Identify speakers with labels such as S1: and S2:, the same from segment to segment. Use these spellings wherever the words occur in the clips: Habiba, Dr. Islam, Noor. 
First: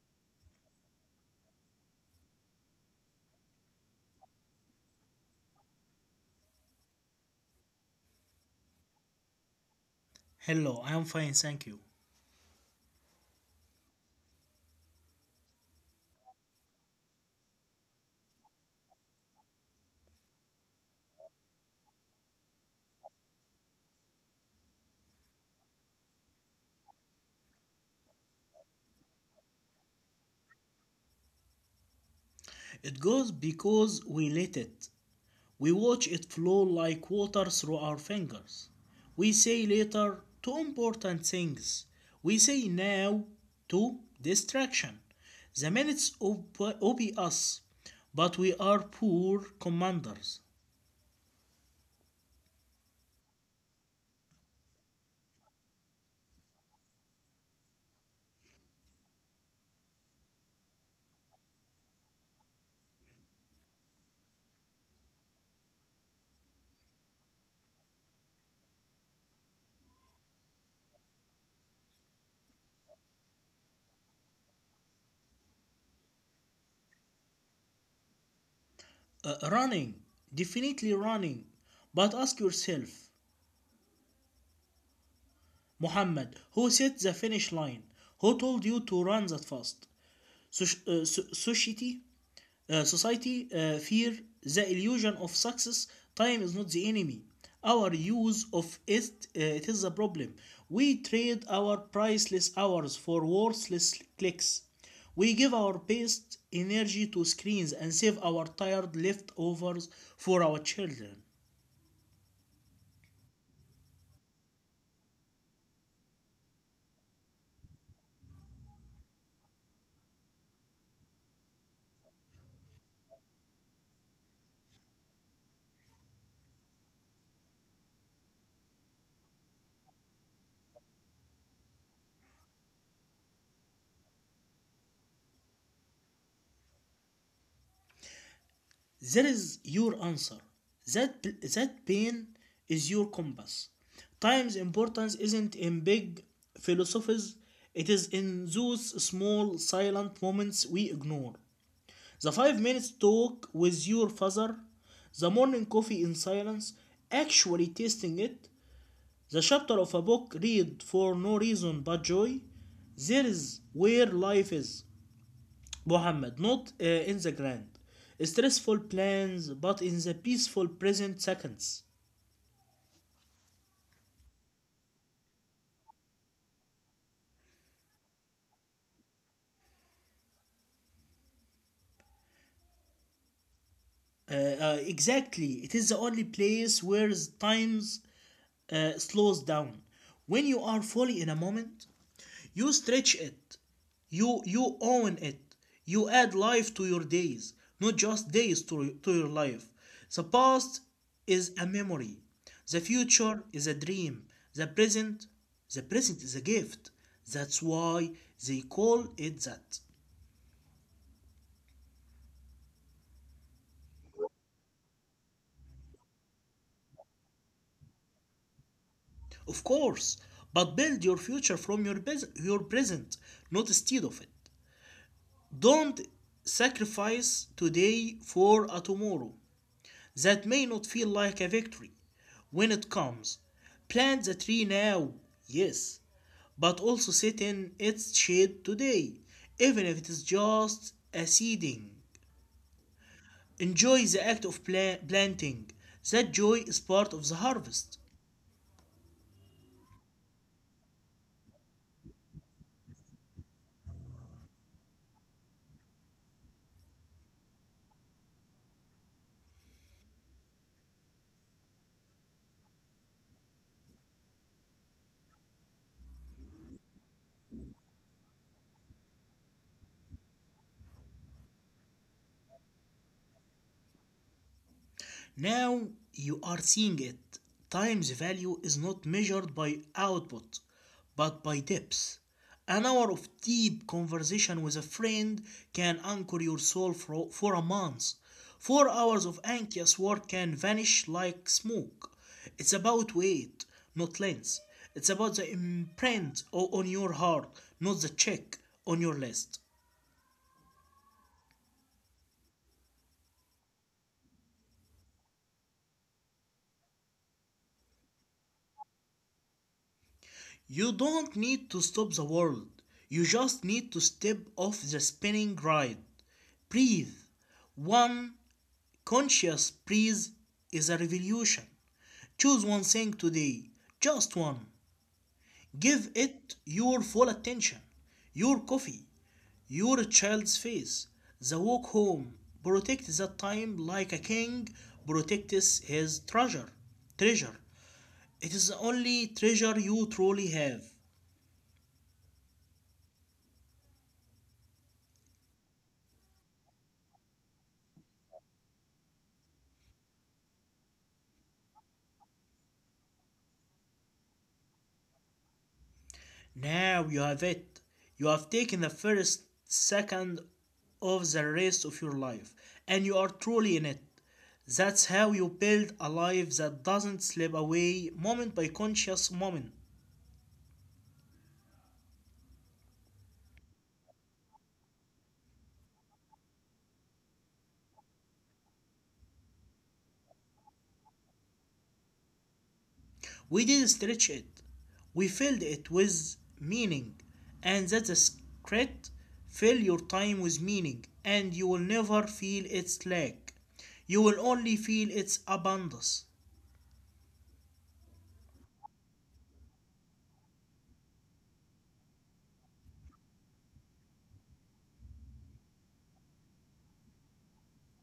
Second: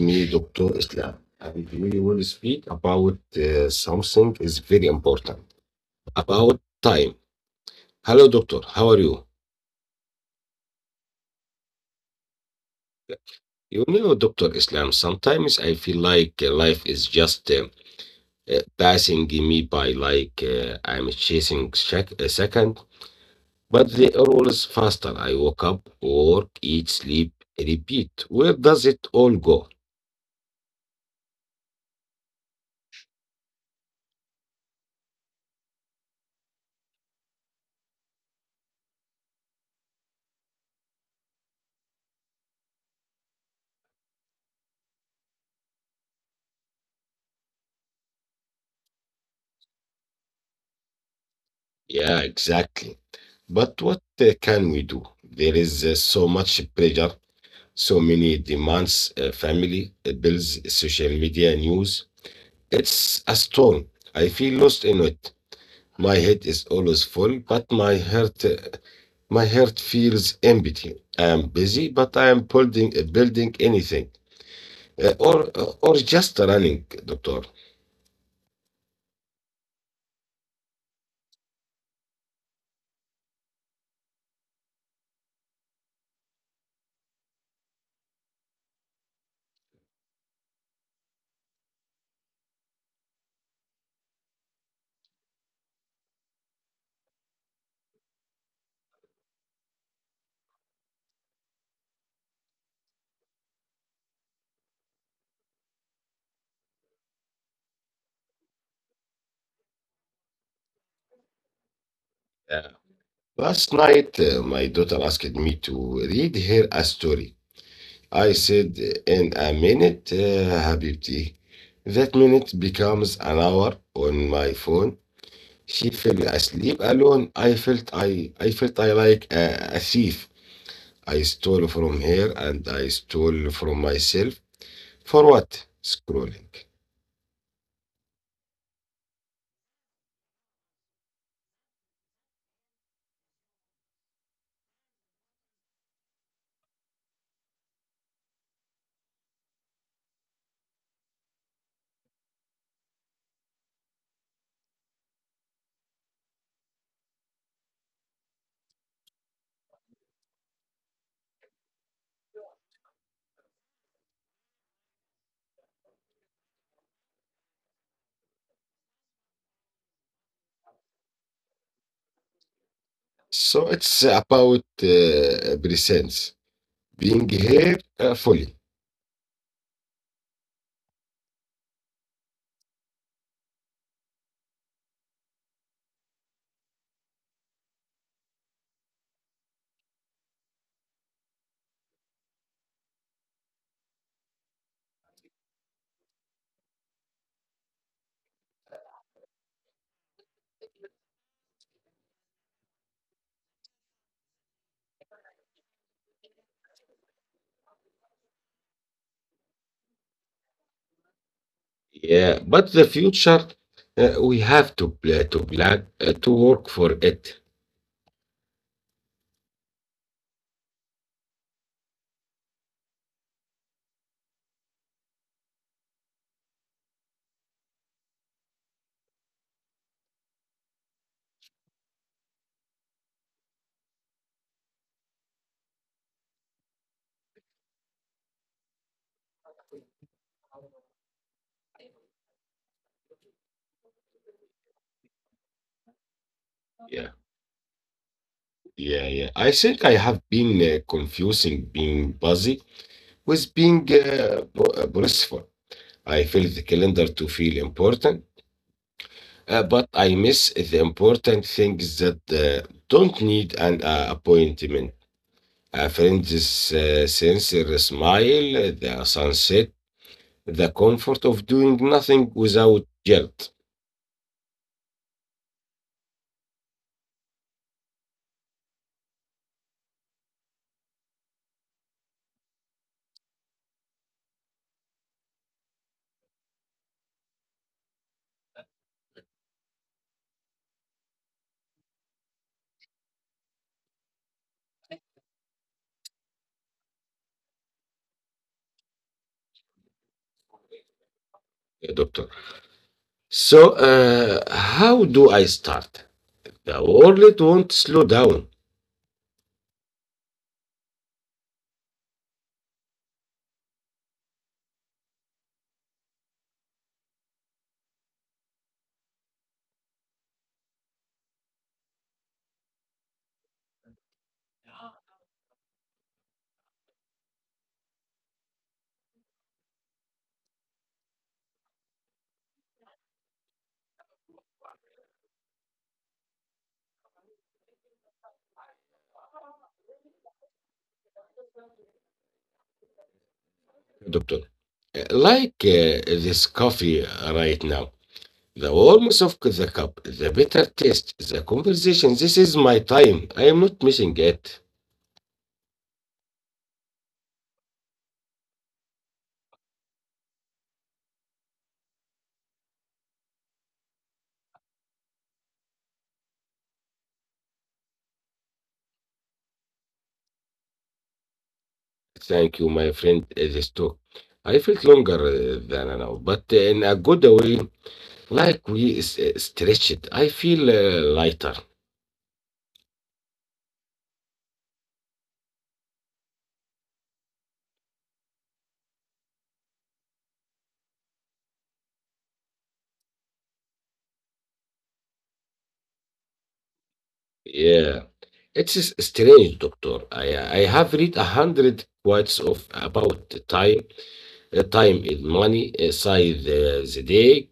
S1: me Dr. Islam and we will speak about something is very important about time. Hello doctor, how are you?
S2: Hello, I am fine, thank you.
S1: You know Dr. Islam, sometimes I feel like life is just passing me by like I'm chasing a second, but they are always faster. I wake up, work, eat, sleep, repeat. Where does it all go?
S2: It goes because we let it. We watch it flow like water through our fingers. We say later to important things. We say now to distraction. The obey us, but we are poor commanders.
S1: Yeah, exactly. But what can we do? There is so much pressure, so many demands, family, bills, social media, news. It's a storm. I feel lost in it. My head is always full, but my heart feels empty. I am busy, but I am building anything, or just running, doctor.
S2: Running, definitely running. But ask yourself, Muhammad, who set the finish line? Who told you to run that fast? Society? Society, fear, the illusion of success, time is not the enemy. Our use of it, it is a problem. We trade our priceless hours for worthless clicks. We give our best energy to screens and save our tired leftovers for our children.
S1: Uh, Last night, my daughter asked me to read her a story. I said, in a minute, Habibti. That minute becomes an hour on my phone. She fell asleep alone. I felt I like a thief. I stole from her and I stole from myself. For what? Scrolling.
S2: That is your answer. That pain is your compass. Time's importance isn't in big philosophies, it is in those small silent moments we ignore. The 5 minutes talk with your father, the morning coffee in silence, actually tasting it, the chapter of a book read for no reason but joy. There is where life is. Muhammad, not in the grand, stressful plans, but in the peaceful present seconds.
S1: So it's about presence, being here fully.
S2: Exactly, it is the only place where times slows down. When you are fully in a moment, you stretch it. You own it. You add life to your days, not just to your life. The past is a memory. The future is a dream. The present the present is a gift. That's why they call it that.
S1: Yeah, but the future, we have to plan to work for it.
S2: Of course, but build your future from your your present, not instead of it. Don't sacrifice today for a tomorrow that may not feel like a victory when it comes. Plant the tree now, yes, but also sit in its shade today, even if it is just a seeding. Enjoy the act of planting. That joy is part of the
S1: Yeah.
S2: harvest.
S1: Yeah, yeah. I think I have been confusing being busy with being boastful. I fill the calendar to feel important, but I miss the important things that don't need an appointment. A friend's sincere smile, the sunset, the comfort of doing nothing without guilt,
S2: Now you are seeing it. Time's value is not measured by output, but by depth. An hour of deep conversation with a friend can anchor your soul for a month. 4 hours of anxious work can vanish like smoke. It's about weight, not length. It's about the imprint on your heart, not the check on your list.
S1: doctor. So, how do I start? The world won't slow down.
S2: You don't need to stop the world. You just need to step off the spinning ride. Breathe. One conscious breath is a revolution. Choose one thing today, just one. Give it your full attention. Your coffee, your child's face, the walk home. Protect that time like a king protects his treasure. Treasure. It is the only treasure you truly have.
S1: Doctor, like this coffee right now, the warmth of the cup, the bitter taste, the conversation. This is my time. I am not missing it.
S2: Now you have it. You have taken the first second of the rest of your life, and you are truly in it. That's how you build a life that doesn't slip away moment by conscious moment.
S1: Thank you, my friend. This talk. I felt longer than now, but in a good way, like we stretched. I feel lighter.
S2: We didn't stretch it, we filled it with meaning, and that's a secret. Fill your time with meaning, and you will never feel its lack. You will only feel its abundance.
S1: Yeah. It is strange, doctor. I have read 100 quotes of about time, time is money, size the day,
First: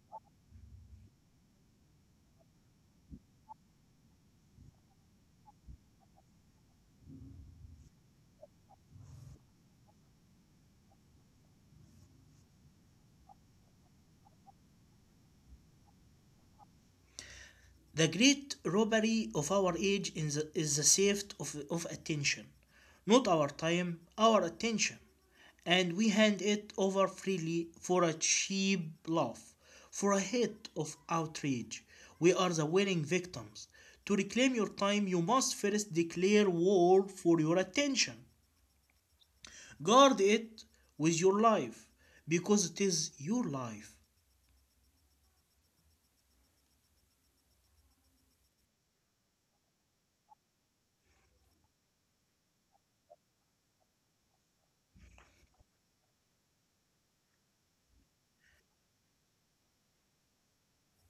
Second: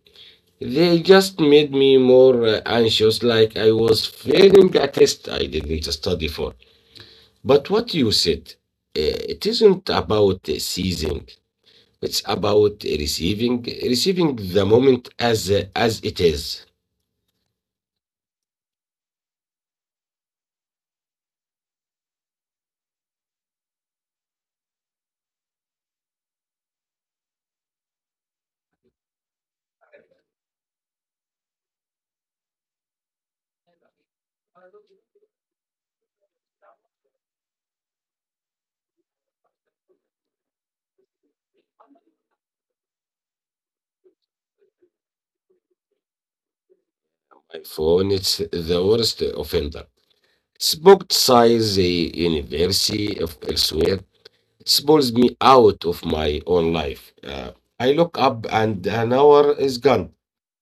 S1: they just made me more anxious, like I was failing a test I didn't study for. But what you said, it isn't about seizing, it's about receiving, receiving the moment as it is.
S2: The great robbery of our age is is the theft of attention, not our time, our attention. And we hand it over freely for a cheap laugh, for a hit of outrage. We are the willing victims. To reclaim your time, you must first declare war for your attention. Guard it with your life, because it is your life.
S1: My phone, it's the worst offender. It's size a university of elsewhere. Spools me out of my own life. I look up and an hour is gone,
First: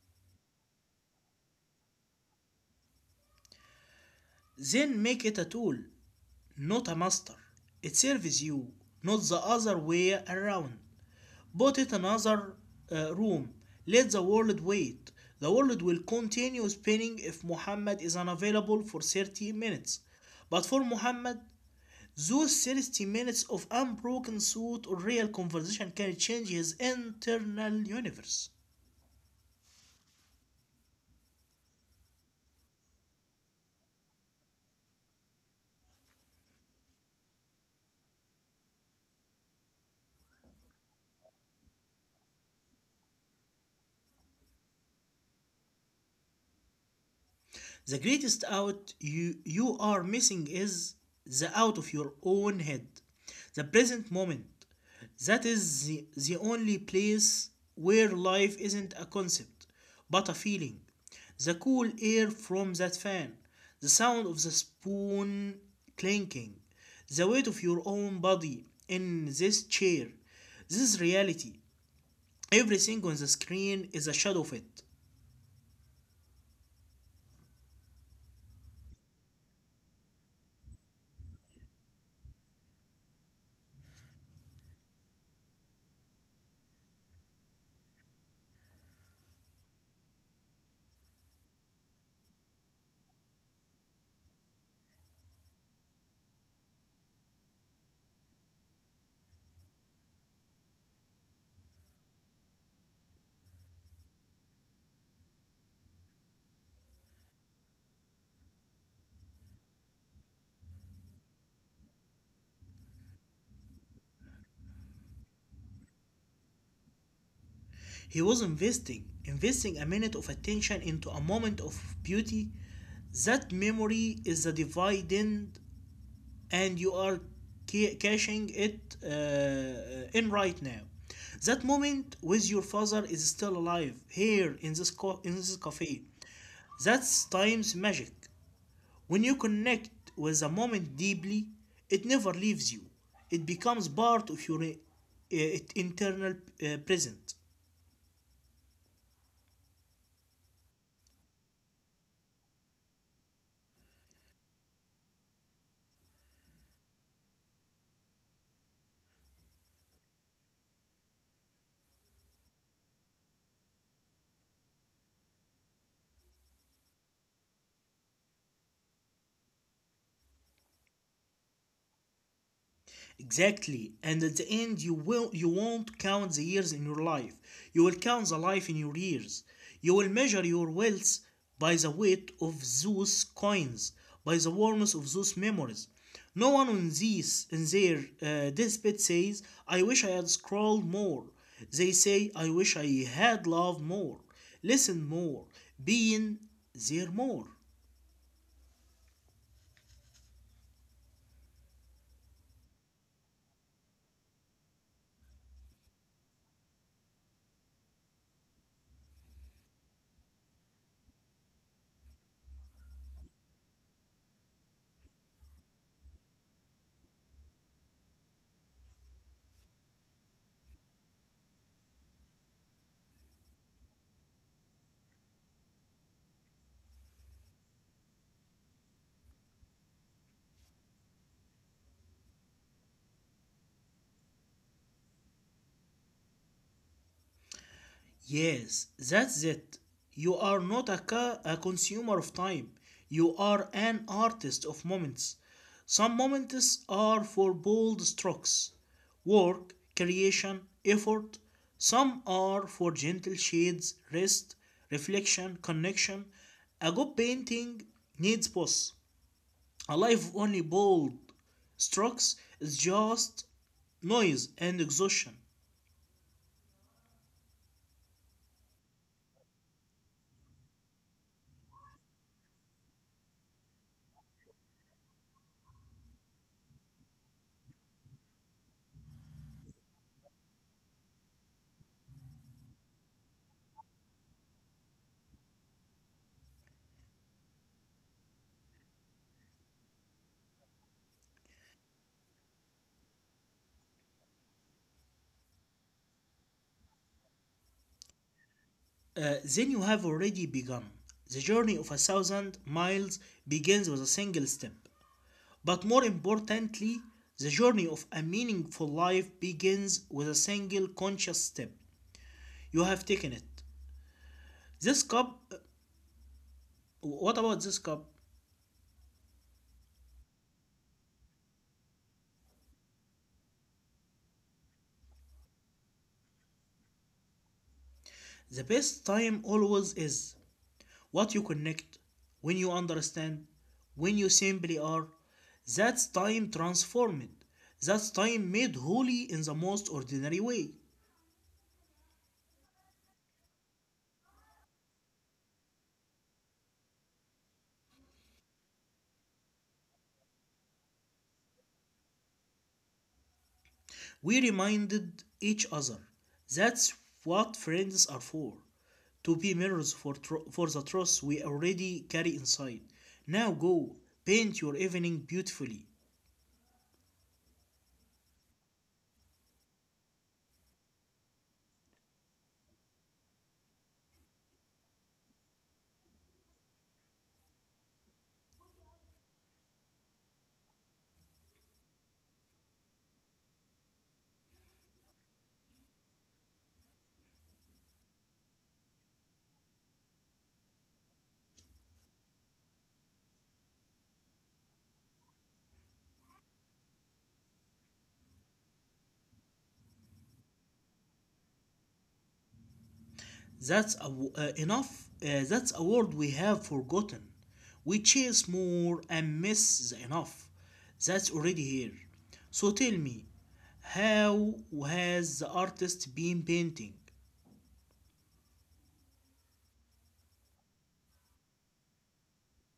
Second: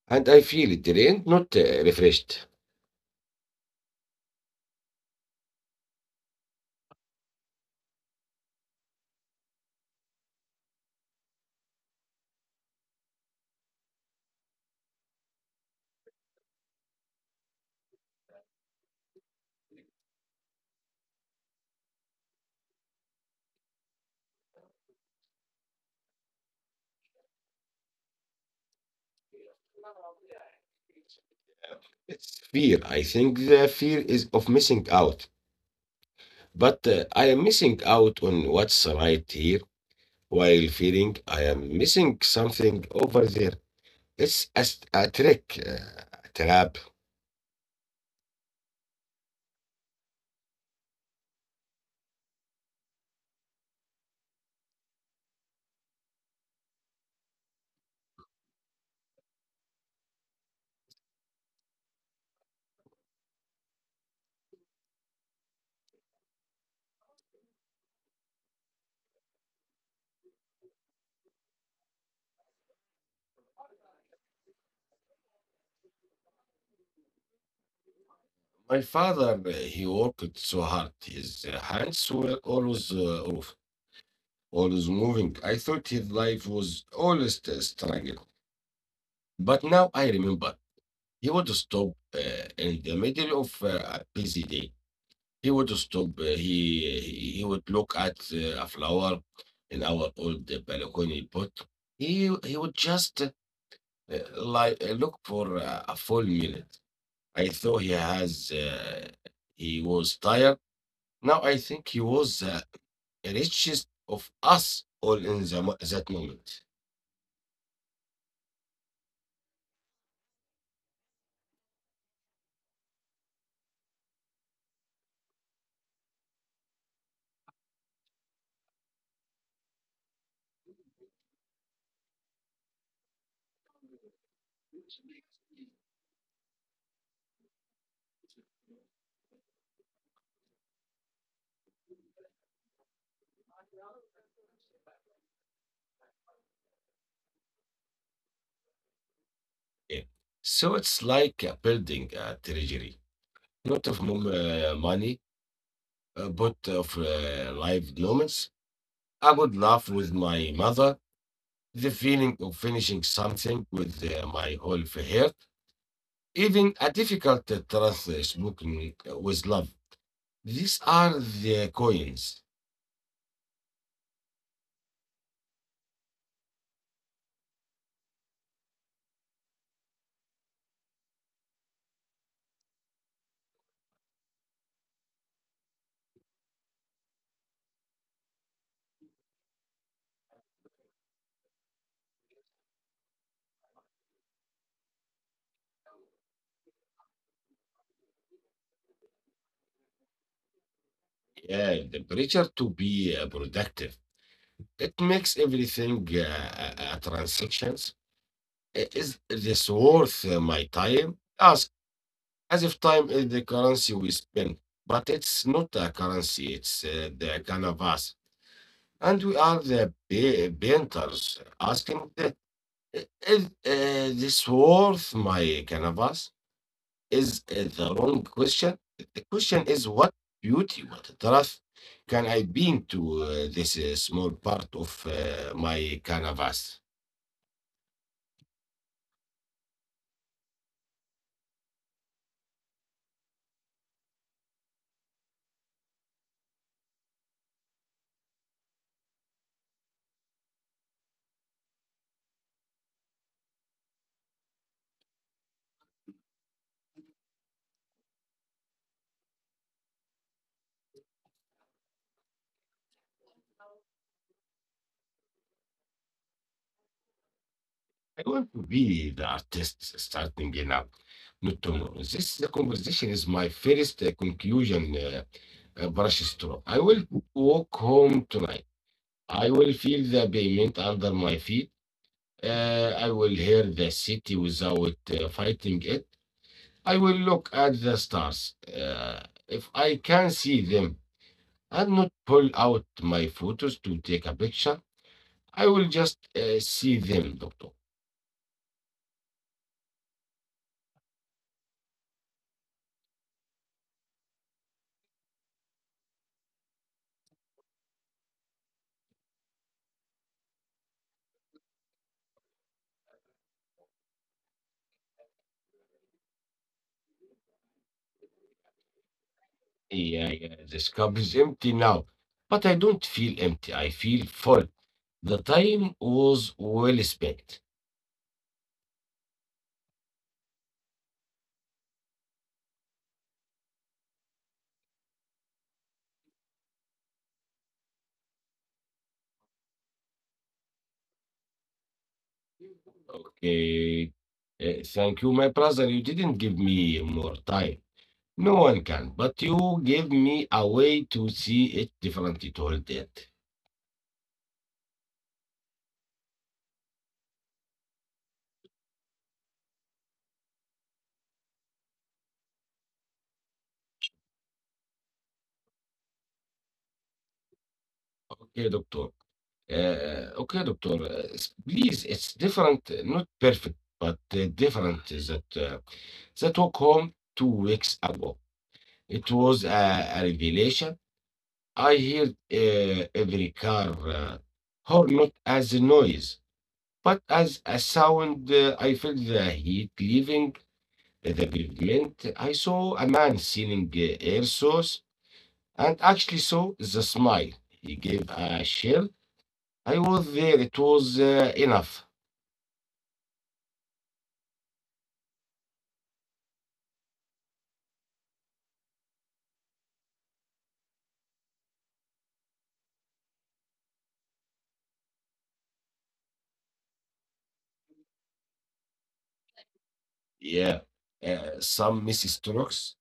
S1: and I feel drained, not refreshed.
S2: Then make it a tool not a master. It serves you, not the other way around. Put it another room. Let the world wait. The world will continue spinning if Muhammad is unavailable for 30 minutes. But for Muhammad, those 30 minutes of unbroken thought or real conversation can change his internal universe.
S1: It's fear. I think the fear is of missing out. But I am missing out on what's right here while feeling I am missing something over there. It's a trick, a trap.
S2: The greatest out you are missing is the out of your own head, the present moment. That is the only place where life isn't a concept, but a feeling. The cool air from that fan, the sound of the spoon clinking, the weight of your own body in this chair. This is reality. Everything on the screen is a shadow of it.
S1: My father, he worked so hard. His hands were always off, always moving. I thought his life was always a struggle. But now I remember he would stop in the middle of a busy day. He would stop. He would look at a flower in our old balcony pot. He would just look for a full minute. I thought he has He was tired. Now I think he was the richest of us all in that moment.
S2: He was investing a minute of attention into a moment of beauty. That memory is a dividend, and you are cashing it in right now. That moment with your father is still alive here in this cafe. That's time's magic. When you connect with a moment deeply, it never leaves you. It becomes part of your internal present.
S1: Yeah. So it's like building a treasury, not of money, but of live moments. I would laugh with my mother, the feeling of finishing something with my whole heart, even a difficult truth spoken with love. These are the coins.
S2: Exactly. And at the end, you won't count the years in your life. You will count the life in your years. You will measure your wealth by the weight of those coins, by the warmth of those memories. No one in these in their despite says, "I wish I had scrolled more." They say, "I wish I had loved more, listened more, been there more."
S1: Yeah, the pressure to be productive. It makes everything a transactions. I- is this worth my time? Ask as if time is the currency we spend, but it's not a currency. It's the canvas, and we are the painters asking the is this worth my canvas? Is the wrong question. The question is what beauty, what depth can I bring to this small part of my canvas?
S2: Yes, that's it. You are not a consumer of time. You are an artist of moments. Some moments are for bold strokes, work, creation, effort. Some are for gentle shades, rest, reflection, connection. A good painting needs pause. A life only bold strokes is just noise and exhaustion.
S1: I want to be the artist starting now, not tomorrow. This conversation is my first conclusion brush stroke. I will walk home tonight. I will feel the pavement under my feet. I will hear the city without fighting it. I will look at the stars. If I can see them and not pull out my photos to take a picture, I will just see them, doctor.
S2: Then you have already begun. The journey of a thousand miles begins with a single step. But more importantly, the journey of a meaningful life begins with a single conscious step. You have taken it. This cup, what about this cup?
S1: Yeah, yeah, this cup is empty now, but I don't feel empty. I feel full. The time was well spent.
S2: The best time always is what you connect, when you understand, when you simply are. That's time transformed. That's time made holy in the most ordinary way.
S1: Okay. Thank you, my brother. You didn't give me more time. No one can, but you give me a way to see it differently, to hold it.
S2: We reminded each other that's what friends are for to be mirrors for the truth we already carry inside. Now go, paint your evening beautifully.
S1: Okay, doctor. Please, it's different, not perfect, but different. Is that that walk home 2 weeks ago. It was a revelation. I hear every car horn not as a noise, but as a sound. I felt the heat leaving at the pavement, I saw a man selling air sauce and actually saw the smile. He gave a shell. I was there. It was enough.
S2: That's enough. That's a word we have forgotten. We chase more and miss the enough. That's already here. So tell me, how has the artist been painting?
S1: Yeah. Some misstrokes.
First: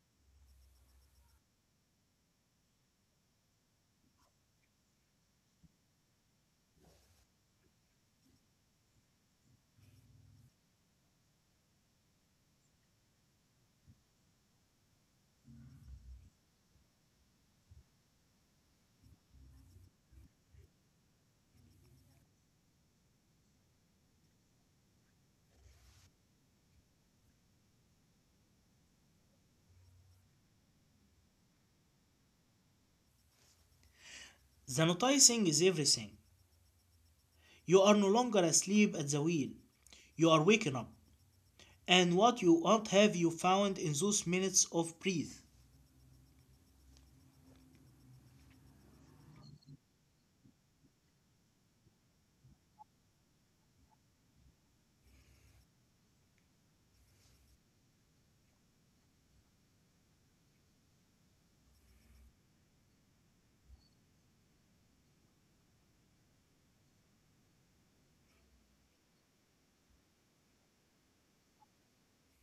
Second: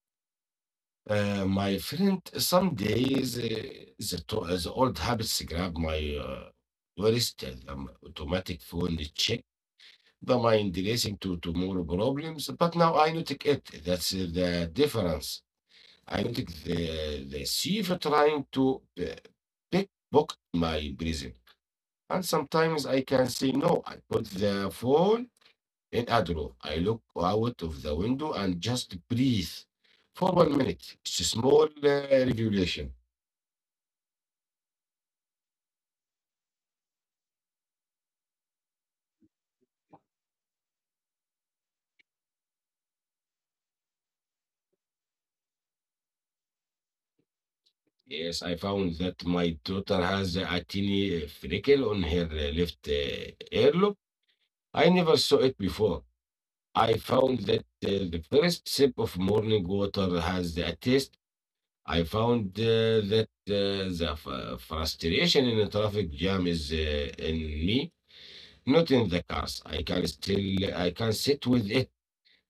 S1: My friend, some days the old habits grab my worst automatic phone check, the mind racing to tomorrow problems, but now I notice it. That's the difference. I think the chief trying to pickpocket my present. And sometimes I can say no. I put the phone in a drawer. I look out of the window and just breathe for 1 minute. It's a small regulation.
S2: The noticing is everything. You are no longer asleep at the wheel. You are waking up, and what you want have you found in those minutes of breath?
S1: Yes, I found that my daughter has a tiny freckle on her left earlobe. I never saw it before. I found that the first sip of morning water has a taste. I found that the frustration in the traffic jam is in me, not in the cars. I can sit with it,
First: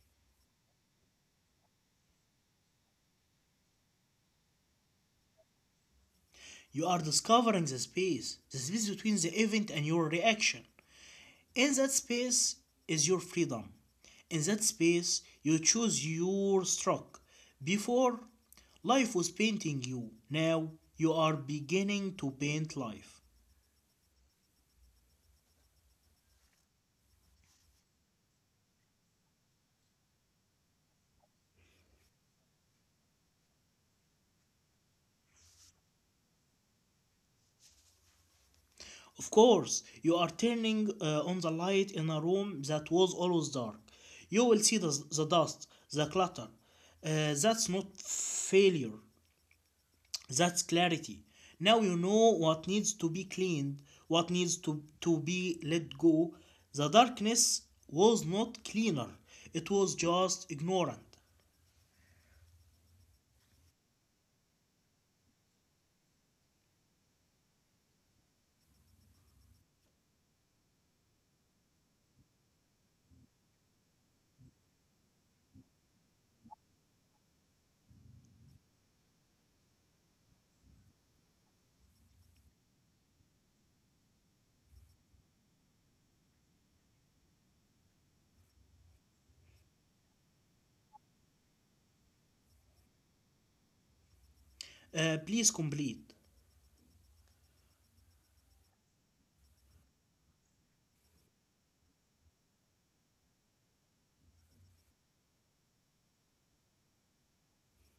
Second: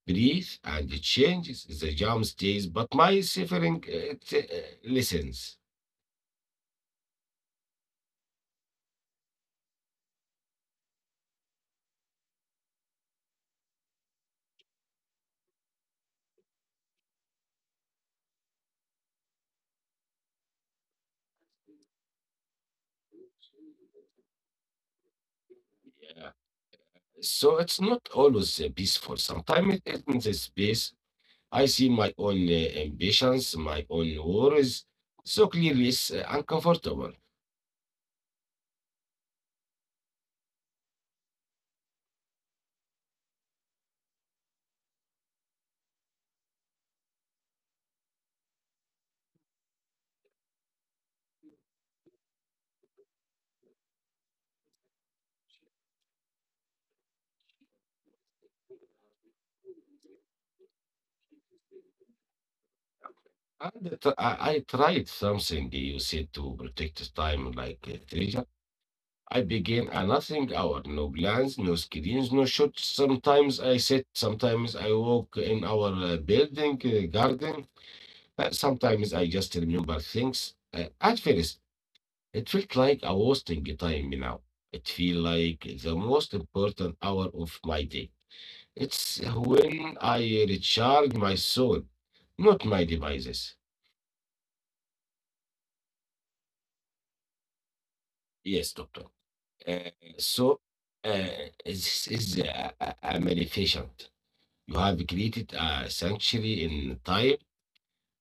S1: breathe, and it changes. The jam stays, but my suffering it listens.
S2: You are discovering the space between the event and your reaction. In that space is your freedom. In that space, you choose your stroke. Before, life was painting you. Now, you are beginning to paint life.
S1: Yeah. So it's not always peaceful. Sometimes it ends the space. I see my own ambitions, my own worries. So clearly, it's uncomfortable.
S2: Of course, you are turning on the light in a room that was always dark. You will see the dust, the clutter. That's not failure, that's clarity. Now you know what needs to be cleaned, what needs to be let go. The darkness was not cleaner, it was just ignorant.
S1: I tried something you said, to protect the time like treasure. I began a nothing hour, no plans, no screens, no shots. Sometimes I sit, sometimes I walk in our building, garden. Sometimes I just remember things. At first, it felt like a wasting time. Now it feel like the most important hour of my day. It's when I recharge my soul, not my devices.
S2: Please complete.
S1: Yes, doctor. Uh, so uh, this is a manifestation. You have created a sanctuary in time,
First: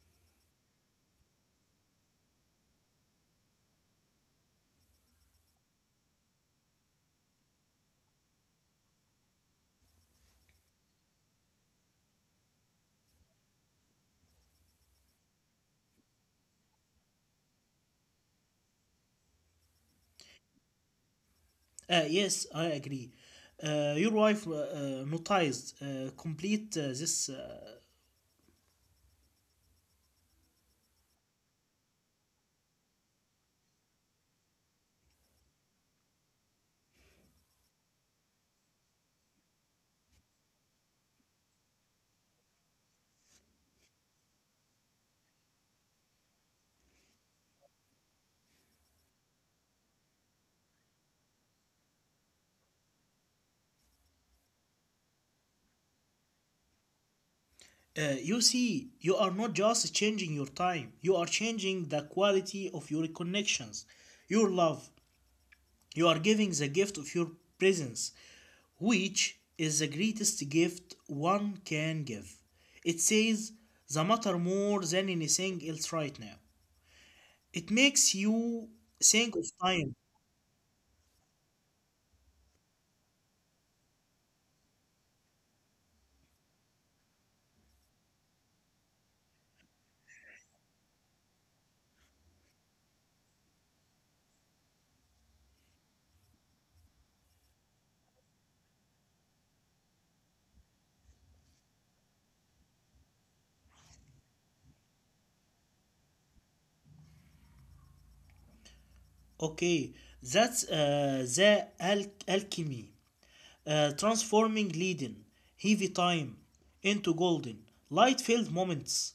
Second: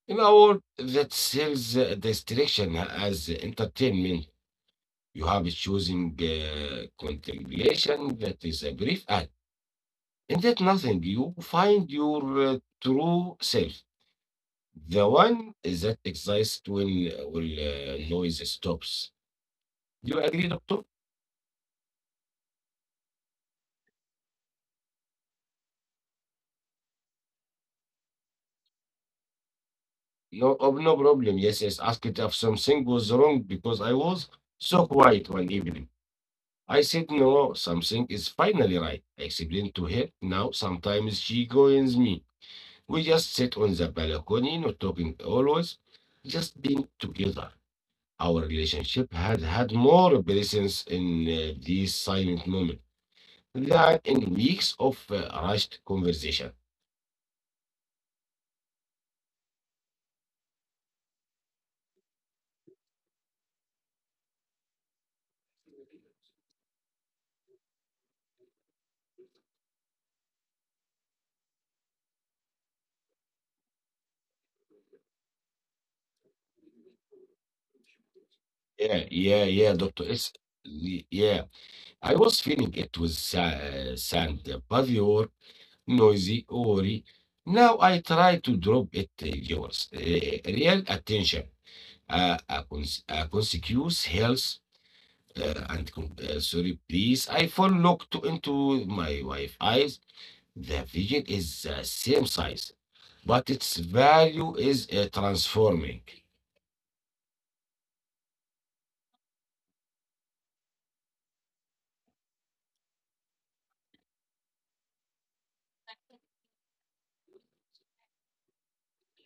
S1: in a world that sells distraction as entertainment. You have chosen contemplation that is a brief act. In that nothing, you find your true self, the one that exists when noise stops. Do you agree, doctor?
S2: Yes, I agree. Your wife noticed. Complete this.
S1: No, oh, no problem. Yes, yes. Asked if something was wrong because I was so quiet one evening. I said, no, something is finally right. I explained to her. Now, sometimes she joins me. We just sit on the balcony, not talking always, just being together. Our relationship had more presence in these silent moments than in weeks of rushed conversation.
S2: You see, you are not just changing your time, you are changing the quality of your connections, your love. You are giving the gift of your presence, which is the greatest gift one can give. It says the matter more than anything else right now. It makes you
S1: Yeah,
S2: think of
S1: yeah, yeah,
S2: time.
S1: Dr. S. Yeah, I was feeling it was sand, paviour, noisy, worry. Now I try to drop it, yours. Real attention, a consecutive health, sorry, please. I fall looked into my wife's eyes. The vision is the same size, but its value is transforming.
S2: Okay, that's the alchemy. Transforming leaden, heavy time into golden, light filled moments.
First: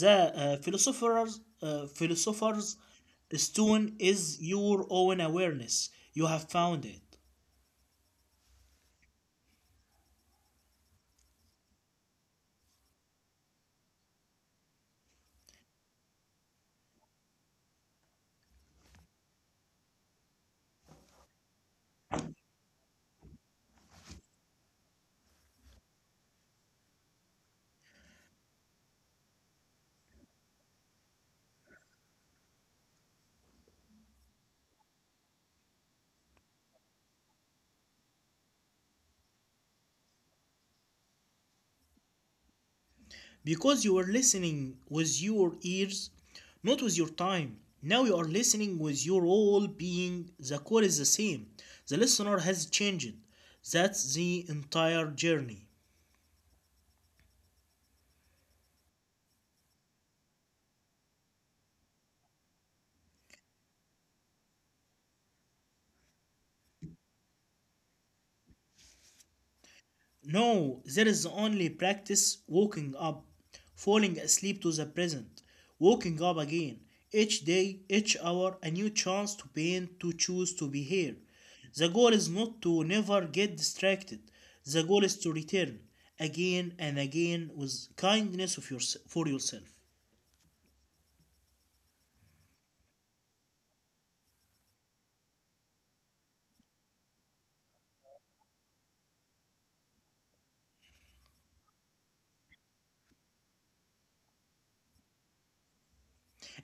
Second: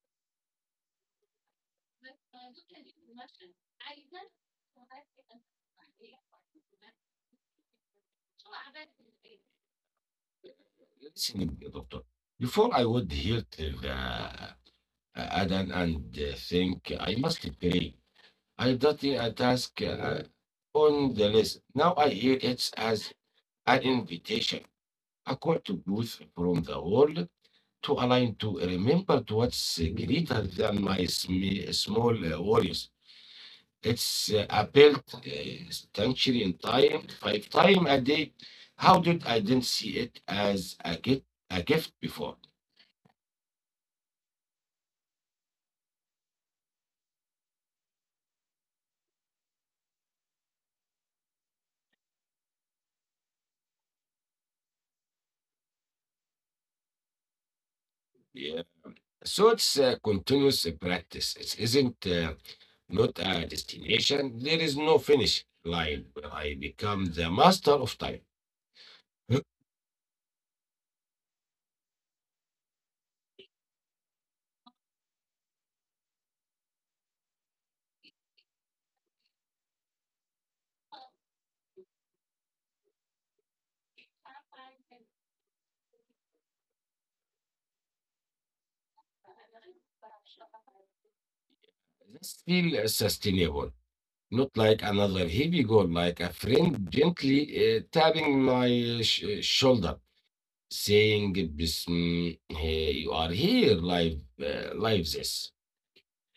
S2: The philosopher's stone is your own awareness. You have found it.
S1: Listening, doctor. Before I would hear till the Adan and think I must pray. I thought a task on the list. Now I hear it as an invitation, a call to growth from the world to align to remember to what's greater than my small worries. It's a built sanctuary in time, 5 time a day. How did I didn't see it as a gift before?
S2: Because you were listening with your ears, not with your time. Now you are listening with your whole being. The core is the same. The listener has changed. That's the entire journey.
S1: Yeah. So it's a continuous practice. It isn't not a destination. There is no finish line where I become the master of time.
S2: No, there is only practice waking up, falling asleep to the present, waking up again. Each day, each hour, a new chance to paint, to choose, to be here. The goal is not to never get distracted. The goal is to return again and again with kindness of yours for yourself.
S1: This feel sustainable, not like another heavy goal, like a friend gently tapping my shoulder, saying, "Bism, hey, you are here, live, live this."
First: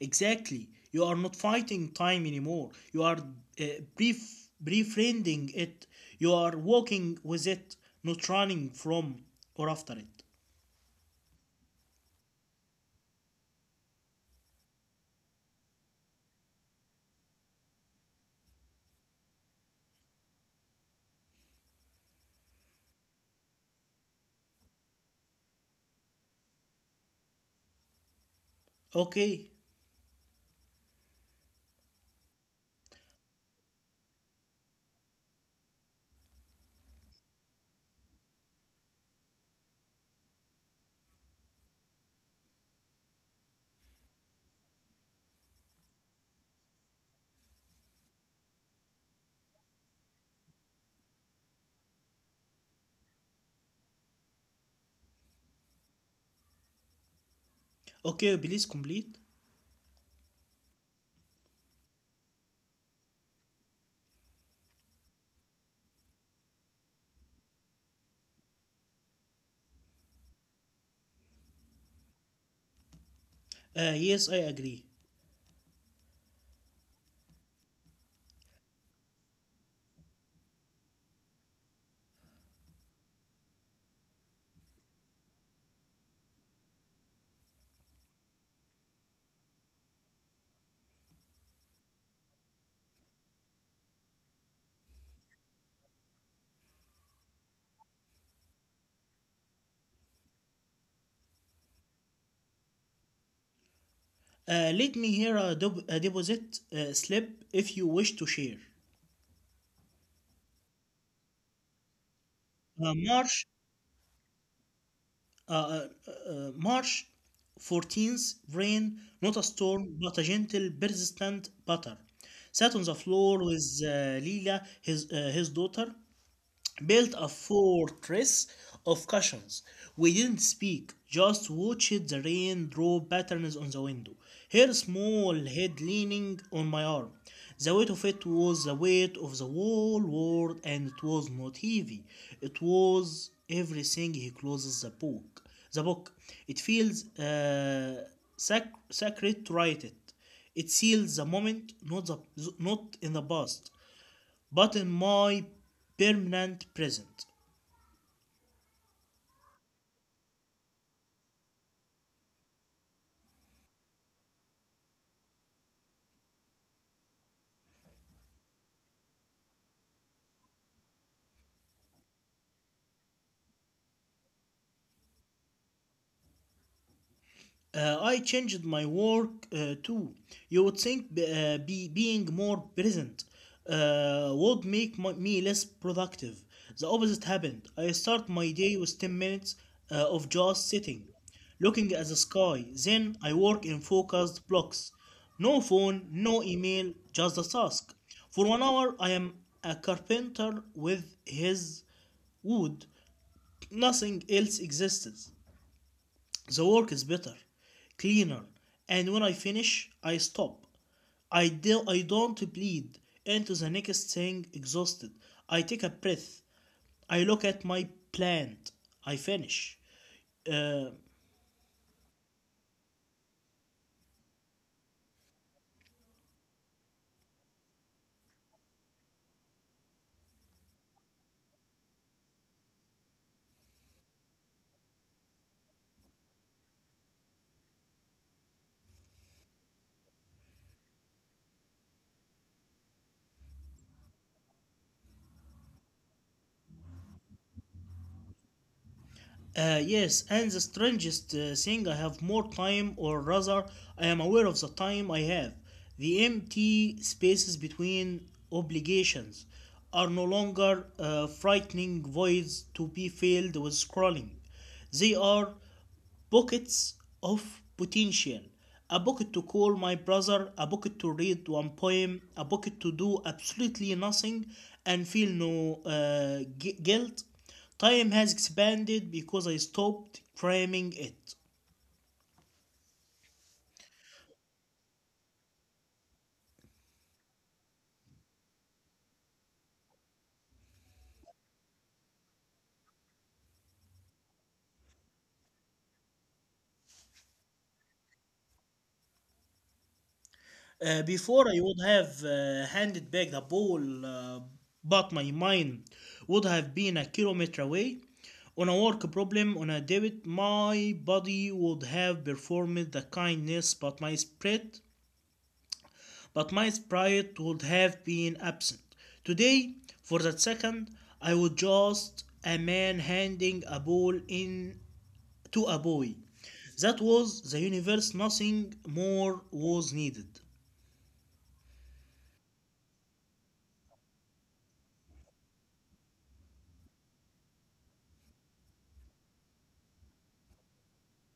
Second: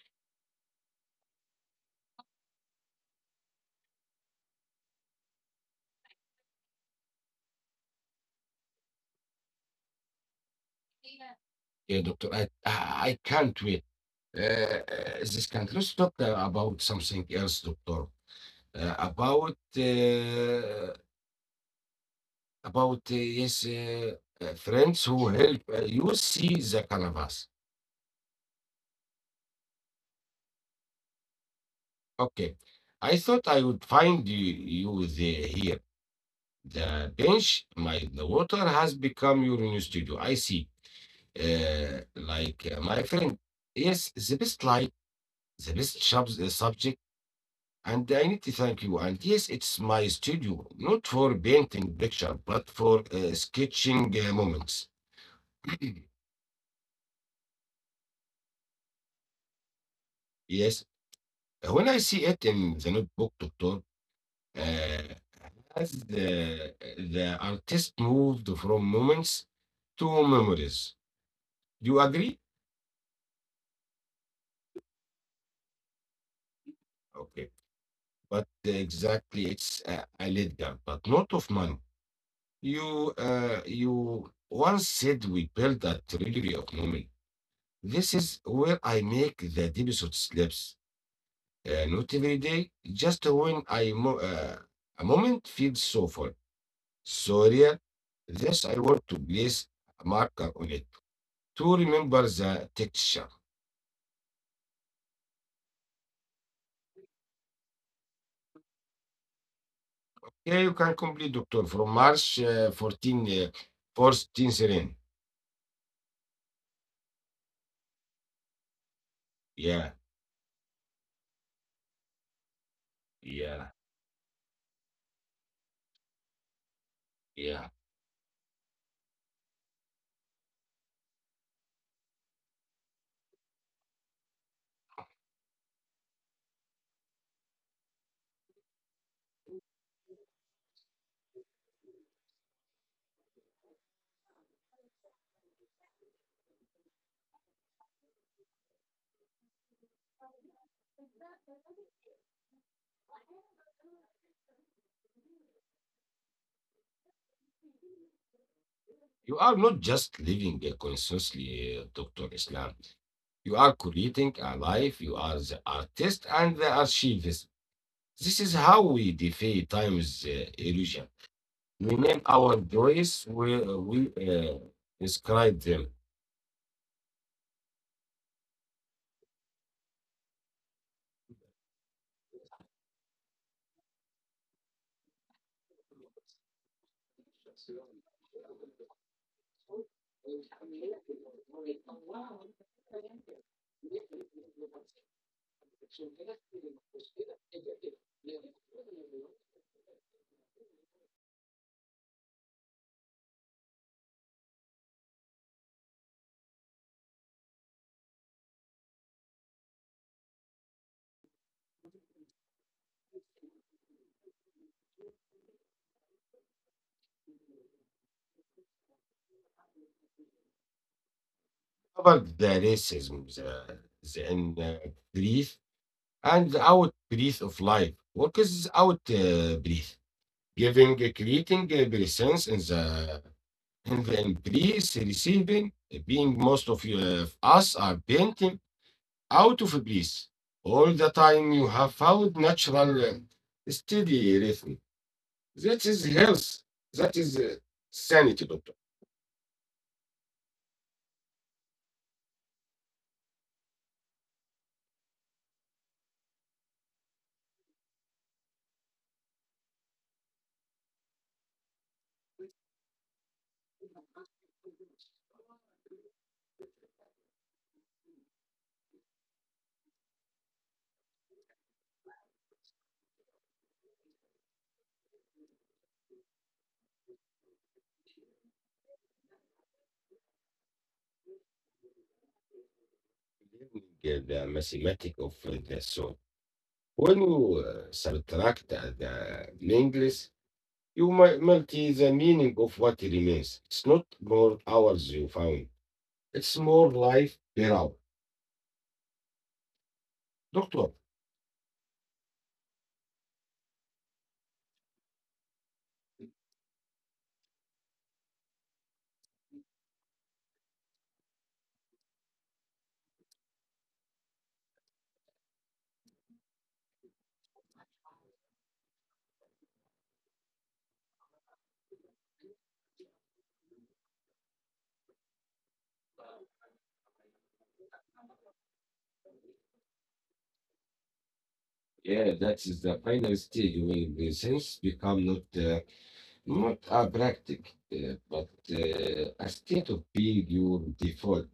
S2: Exactly. You are not fighting time anymore. You are uh, befriending it. You are walking with it, not running from or after it.
S1: Yeah, doctor, I can't wait. Uh, this can Let's talk about something else, doctor. Uh, about uh, about uh, yes, uh, Friends who help you see the canvas.
S2: Okay.
S1: Okay, I thought I would find you there here. The bench, my the water has become your new studio. I see. Like my friend, yes, the best light, the best subject. And I need to thank you. And yes, it's my studio, not for painting picture, but for sketching moments.
S2: Okay, please complete.
S1: Yes, when I see it in the notebook, doctor, uh, as the artist moved from moments to memories. Do you agree?
S2: Yes, I agree.
S1: Okay, but exactly, it's a ledger, but not of money. You once said we build a treasury of memory. This is where I make the deposit slips. Not every day, just when a moment feels so full. So real, this I want to place a marker on it to remember the texture.
S2: Let me hear a, a deposit slip if you wish to share.
S1: Yeah, you can complete, doctor, from March
S2: Uh,
S1: 14,
S2: March
S1: 14 serene.
S2: uh, uh, March 14th, rain, not a
S1: Yeah,
S2: storm, but a gentle, persistent patter. Sat on the
S1: yeah,
S2: floor with Lila, his daughter built a
S1: yeah.
S2: fortress of cushions. We didn't speak, just watched the rain draw patterns on the window, her small head leaning on my arm. The weight of it was the weight of the whole world, and it was not heavy. It was everything he closes the book. The book. It feels sacred to write it. It seals the moment, not in the past but in my permanent present.
S1: You are not just living consciously, Dr. Islam. You are creating a life. You are the artist and the archivist. This is how we defy time's illusion. We name our joys, we describe them.
S2: I changed my work too. You would think being more present would make me less productive. The opposite happened. I start my day with 10 minutes of just sitting, looking at the sky. Then I work in focused blocks. No phone, no email, just the task. For 1 hour, I am a carpenter with his wood. Nothing else exists. The work is better, cleaner, and when I finish, I stop. I don't bleed into the next thing exhausted. I take a breath. I look at my plant. I finish. Uh,
S1: Covered the racism, the grief, and the out breath of life. Work is out breath, giving, creating a presence in the embrace, receiving, being most of you, of us are painting out of place all the time you have found natural steady rhythm. That is health. That is sanity, doctor.
S2: Yes, and the strangest thing, I have more time, or rather, I am aware of the time I have. The empty spaces between obligations are no longer frightening voids to be filled with scrolling. They are pockets of potential, a pocket to call my brother, a pocket to read one poem, a pocket to do absolutely nothing and feel no guilt. Time has expanded because I stopped cramming it.
S1: Learning, the mathematic of the soul. When you subtract the meaningless, you multi the meaning of what remains. It's not more hours you found. It's more life per hour. Doctor,
S2: Before I would have handed back the ball, but my mind would have been a kilometer away. On a work problem, on a debit, my body would have performed the kindness, but my spirit but my sprite would have been absent. Today, for that second, I was just a man handing a ball in to a boy. That was the universe, nothing more was needed.
S1: yeah, that is the final stage when the sense become not a practice, uh, but a state of being your default.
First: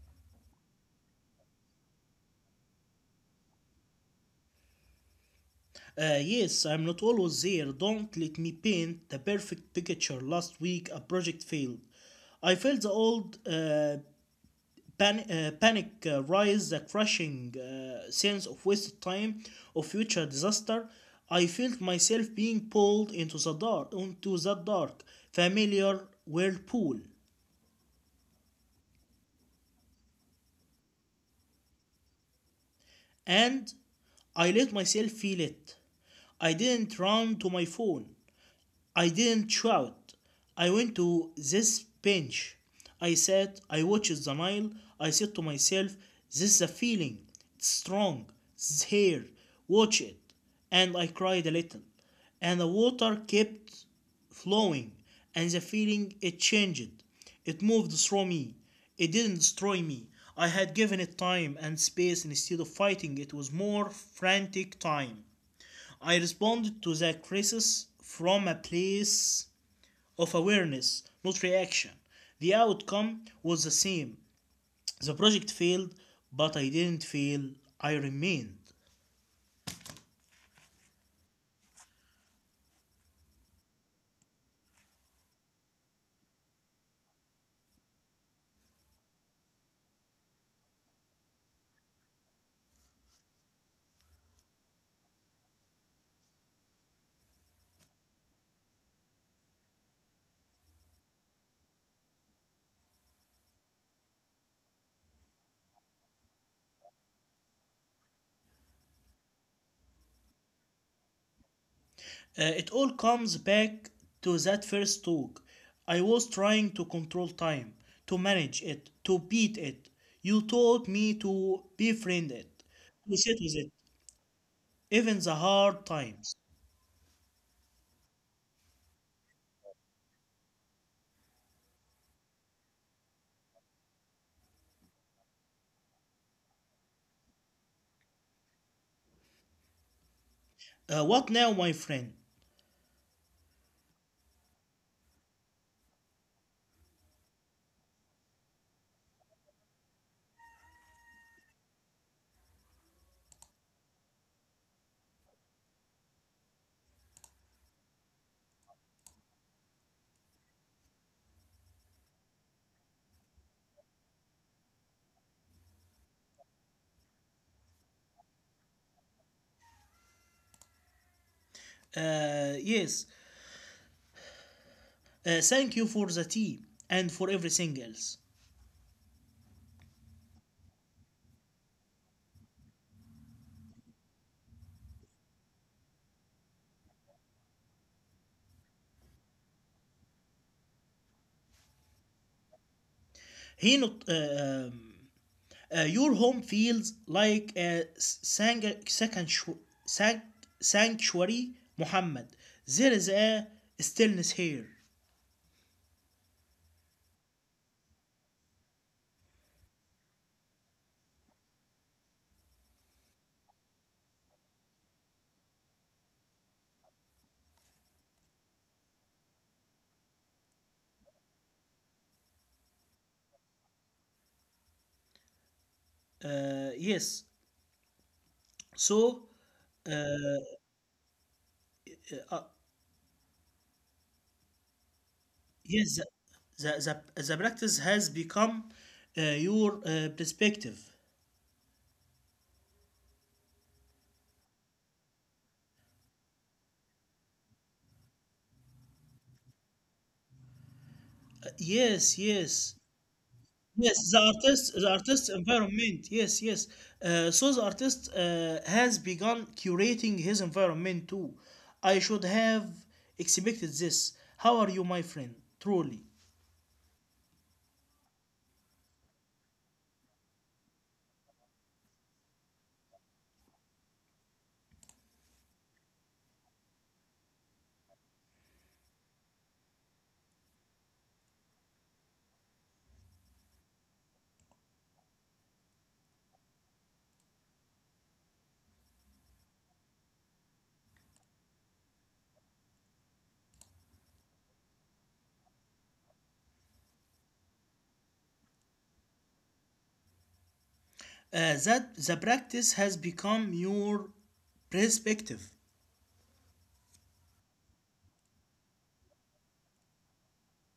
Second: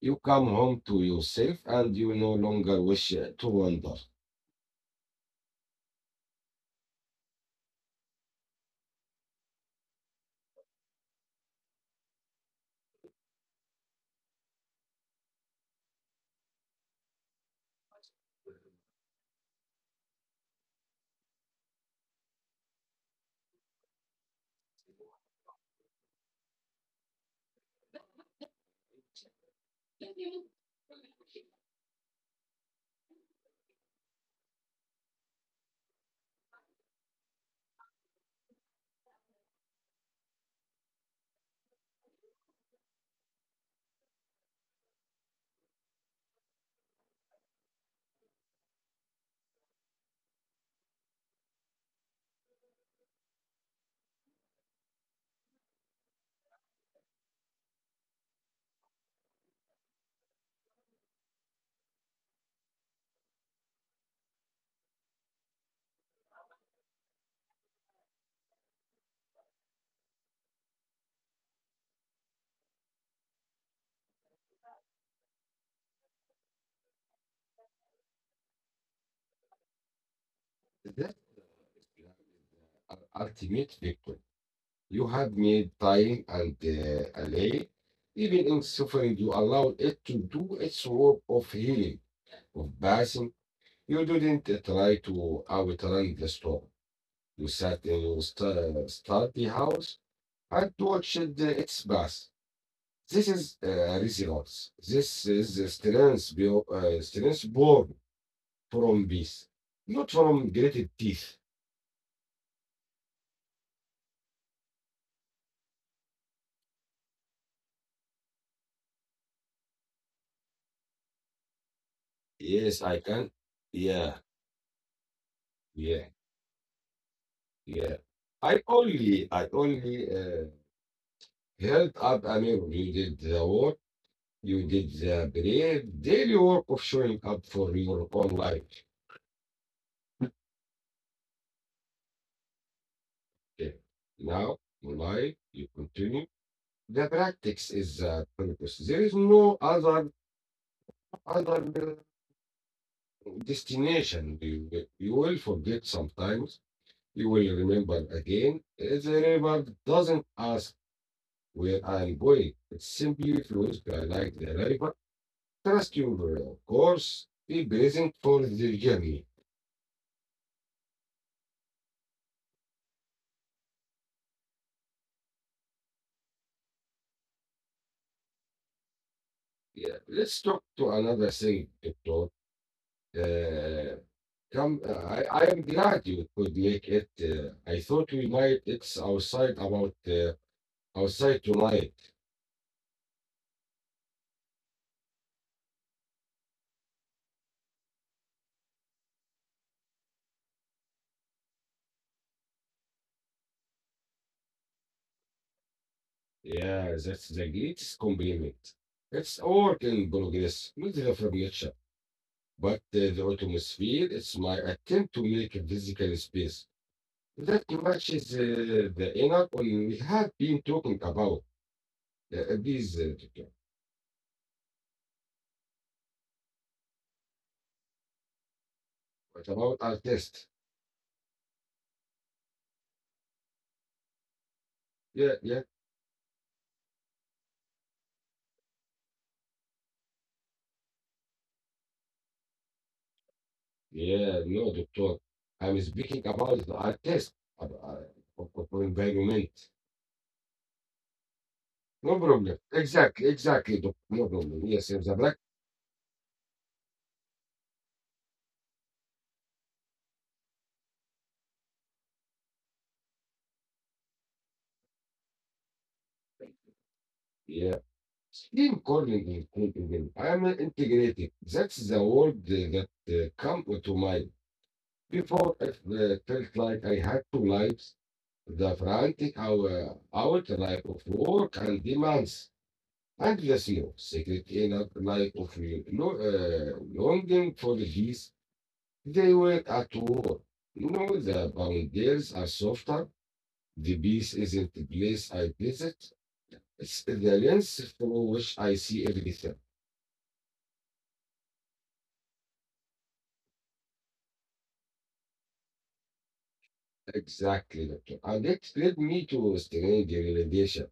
S1: You come home to yourself and you no longer wish to wander.
S2: Yes, I'm not always there. Don't let me paint the perfect picture. Last week, a project failed. I felt the old panic rise, the crushing sense of wasted time, of future disaster. I felt myself being pulled into the dark, familiar whirlpool, and I let myself feel it. I didn't run to my phone. I didn't shout. I went to this bench. I sat, I watched the Nile. I said to myself, this is a feeling. It's strong. It's here. Watch it. And I cried a little. And the water kept flowing. And the feeling, it changed. It moved through me. It didn't destroy me. I had given it time and space instead of fighting. It was more frantic time. I responded to the crisis from a place of awareness, not reaction. The outcome was the same. The project failed, but I didn't fail, I remained.
S1: That ultimate victory. You have made time and alley. Even in suffering, you allowed it to do its work of healing, of passing. You didn't try to outrun the storm. You sat in your study house and watched its bus. This is resilience. This is the strength, strength born from peace, not from gritted teeth.
S2: It all comes back to that first talk. I was trying to control time, to manage it, to beat it. You taught me to befriend it,
S1: Yes, I
S2: to
S1: can.
S2: sit with it,
S1: Yeah,
S2: even the hard
S1: yeah,
S2: times.
S1: yeah. I only held up a mirror. You did the work. You did the brave daily work of showing up for your own life.
S2: What now, my friend?
S1: Okay. Now, life, you continue. The practice is Olympus. There is no other destination. You will forget sometimes. You will remember again. The river doesn't ask where I'm going. It simply flows by like the river. Trust your course. Be present for the journey.
S2: Uh, yes, Thank you for the tea and for everything else.
S1: Yeah. Let's talk to another thing, Doctor. Uh, Come, I am glad you could make it. I thought we might it's outside about outside tonight.
S2: He not, um, your home feels like a sanctuary, Muhammad. There is a stillness here.
S1: Yeah, that's the greatest compliment. It's work in progress, not the from nature, but the atmosphere. It's my attempt to make a physical space that matches the inner one we have been talking about. These, doctor,
S2: Yes. So,
S1: what about artists?
S2: uh,
S1: Yeah, yeah,
S2: yes, the practice has become your perspective.
S1: yeah, no, doctor. I'm speaking about the artist, of environment. No
S2: Yes,
S1: problem.
S2: yes.
S1: Exactly, exactly, doctor.
S2: Yes,
S1: No problem. Yes,
S2: the
S1: exactly.
S2: artist environment. Yes, yes. So the artist has begun curating his environment too. I should have expected this. How are you, my friend? Truly,
S1: Stream calling is thinking. I'm integrating. That's the word that come to mind. Before I felt like I had two lives, the frantic hour, out life of work and demands, and the slow, secret inner life of longing for peace. They were at war. You know, the boundaries are softer. The peace isn't the place I visit. It's the lens through which I see everything.
S2: that the practice has become your perspective.
S1: Exactly, doctor. And that led me to strange realization.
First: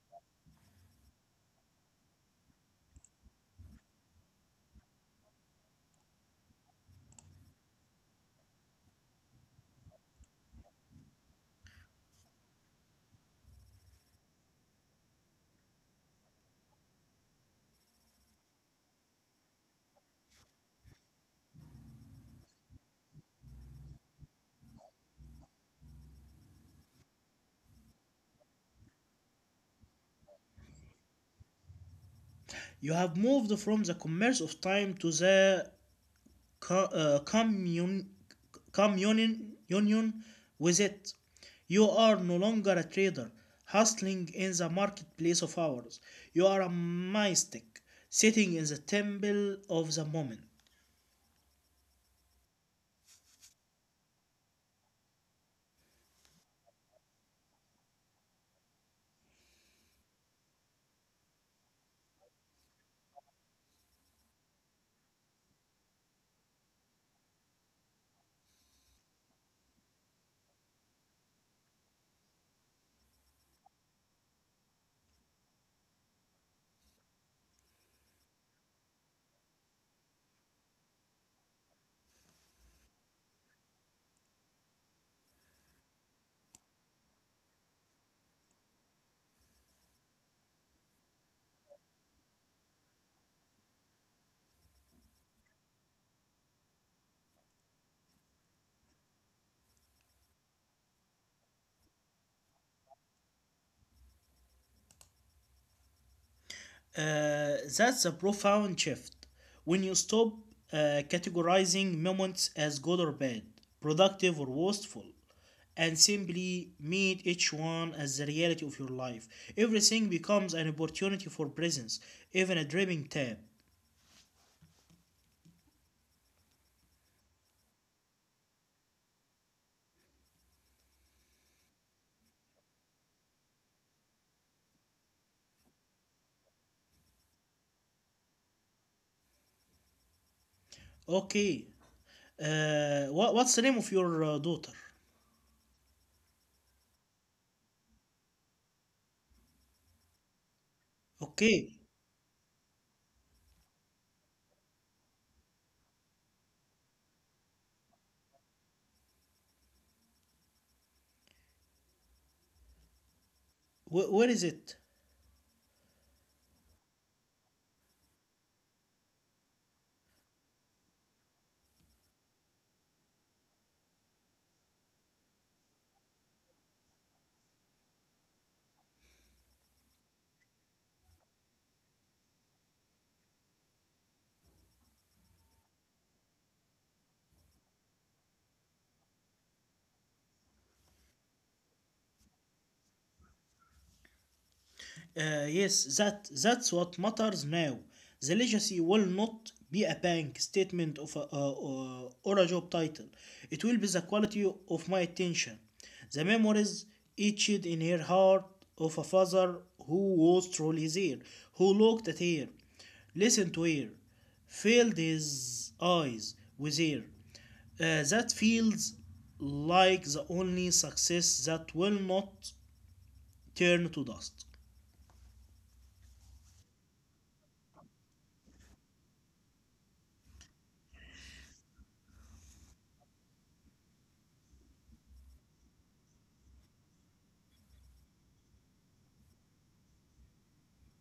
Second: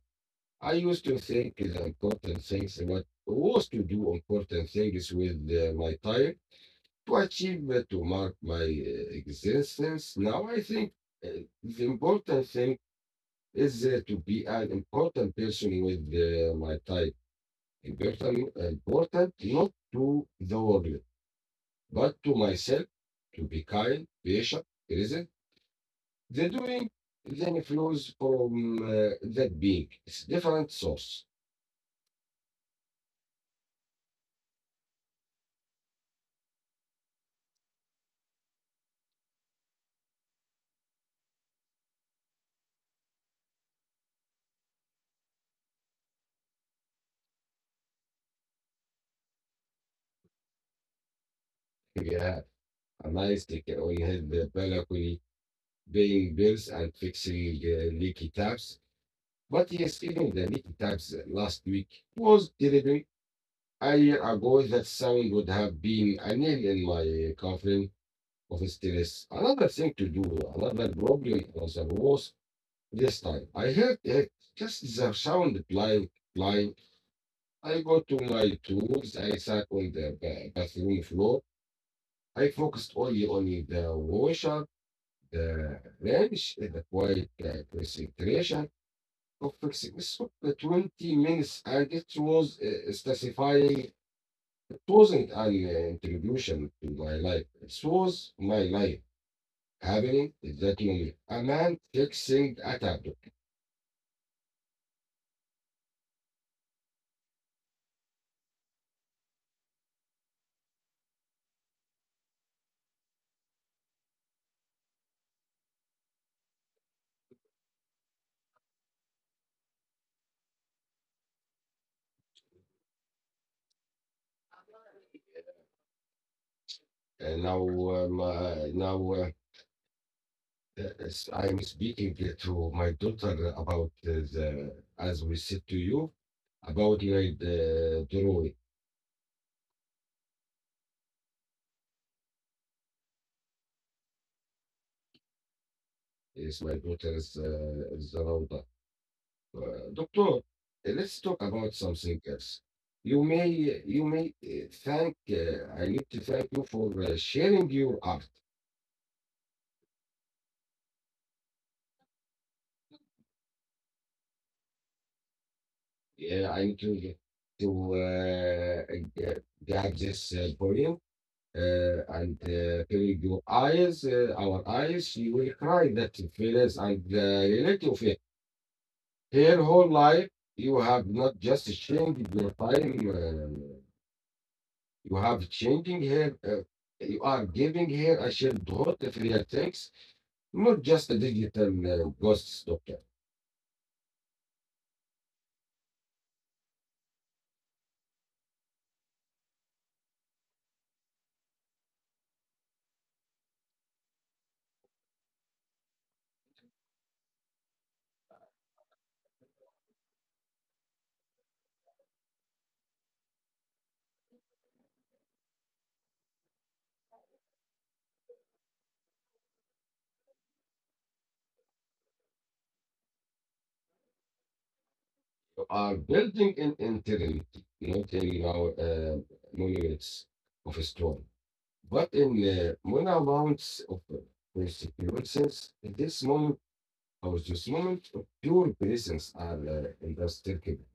S1: I used to think the important things what was to do important things with my time to achieve to mark my existence. Now I think uh, the important thing is to be an important person with my time. Important, important not to the world, but to myself, to be kind, patient, present. The doing then flows from that peak. It's different source.
S2: You have moved from the commerce of time to the co- uh, commun- communion union with it. You are no longer a trader hustling in the marketplace of hours. You are a mystic sitting in the temple of the moment.
S1: We have a we have the balcony paying bills and fixing leaky taps. But yes, even the leaky taps last week was terrible. A year ago, that sound would have been a nail in my coffin of stress. Another thing to do, another problem was worse this time. I heard it, just the sound blind. I go to my tools, I sat on the bathroom floor. I focused only on the washer, the wrench, and the quiet concentration of fixing. This took 20 minutes and it was satisfying. It wasn't an introduction to my life. It was my life happening at that moment. A man fixing a tablet.
S2: That's a profound shift. When you stop categorizing moments as good or bad, productive or wasteful, and simply meet each one as the reality of your life, everything becomes an opportunity for presence, even a dreaming tab.
S1: Now, now. Yes, I'm speaking to my daughter about as we said to you, about my drawing.
S2: Okay, what's the name of your daughter?
S1: Yes, my daughter is around. Doctor, let's talk about
S2: Okay.
S1: something else. You may I need to thank you for sharing your art.
S2: Where is it?
S1: Yeah, I need to uh, uh, get this point. Uh, and close your eyes, our eyes, she will cry that feelings and relate to it. Her whole life, you have not just changed your time, you have changing her, you are giving her a childhood of real things, not just a digital ghosts, doctor.
S2: Yes, that that's what matters now. The legacy will not be a bank statement of a, or a job title. It will be the quality of my attention, the memories etched in her heart of a father who was truly there, who looked at her, listened to her, filled his eyes with her. That feels like the only success that will not turn to dust.
S1: You are building an eternity, not in our monuments of stone. But in the monoamount of persecutions, this moment or this moment of pure presence are indestructible.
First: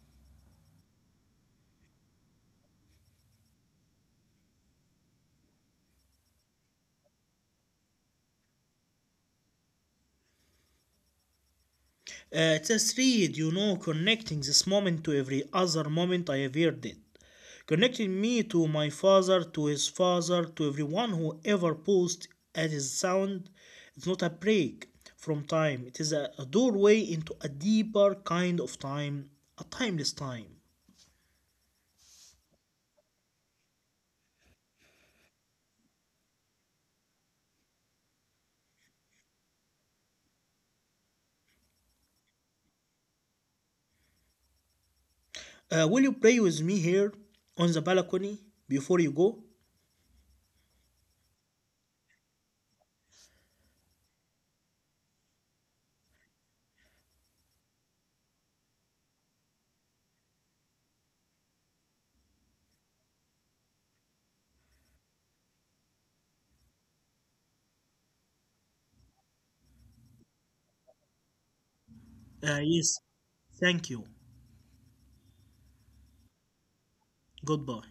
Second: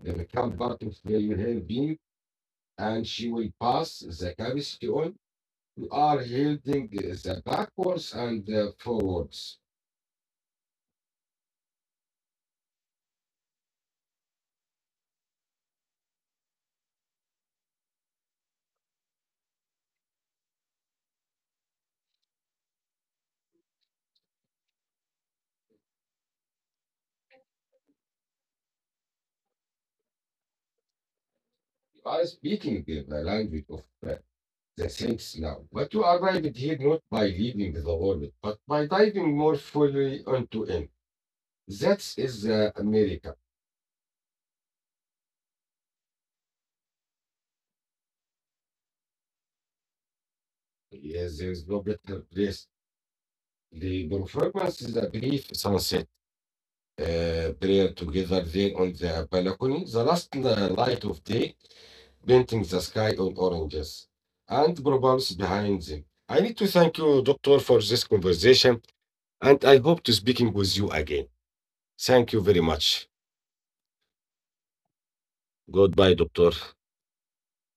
S1: They become part of where you have been, and she will pass the capacity on. You are holding the backwards and forwards.
S2: It's a thread, you know, connecting this moment to every other moment I have ever did. Connecting me to my father, to his father, to everyone who ever paused at his sound. It's not a break from time, it is a doorway into a deeper kind of time, a timeless time.
S1: You are speaking the language of uh, the saints now. But you arrived here not by leaving the world, but by diving more fully onto it. That is America.
S2: Will you pray with me here on the balcony before you go?
S1: Yes, there is no better place. The performance is a brief sunset, prayer together there on the balcony, the last light of day, painting the sky on oranges, and bubbles behind them. I need to thank you, Doctor, for this conversation, and I hope to speaking with you again. Thank you very
S2: Yes,
S1: much.
S2: thank you.
S1: Goodbye, Doctor.
S2: Goodbye.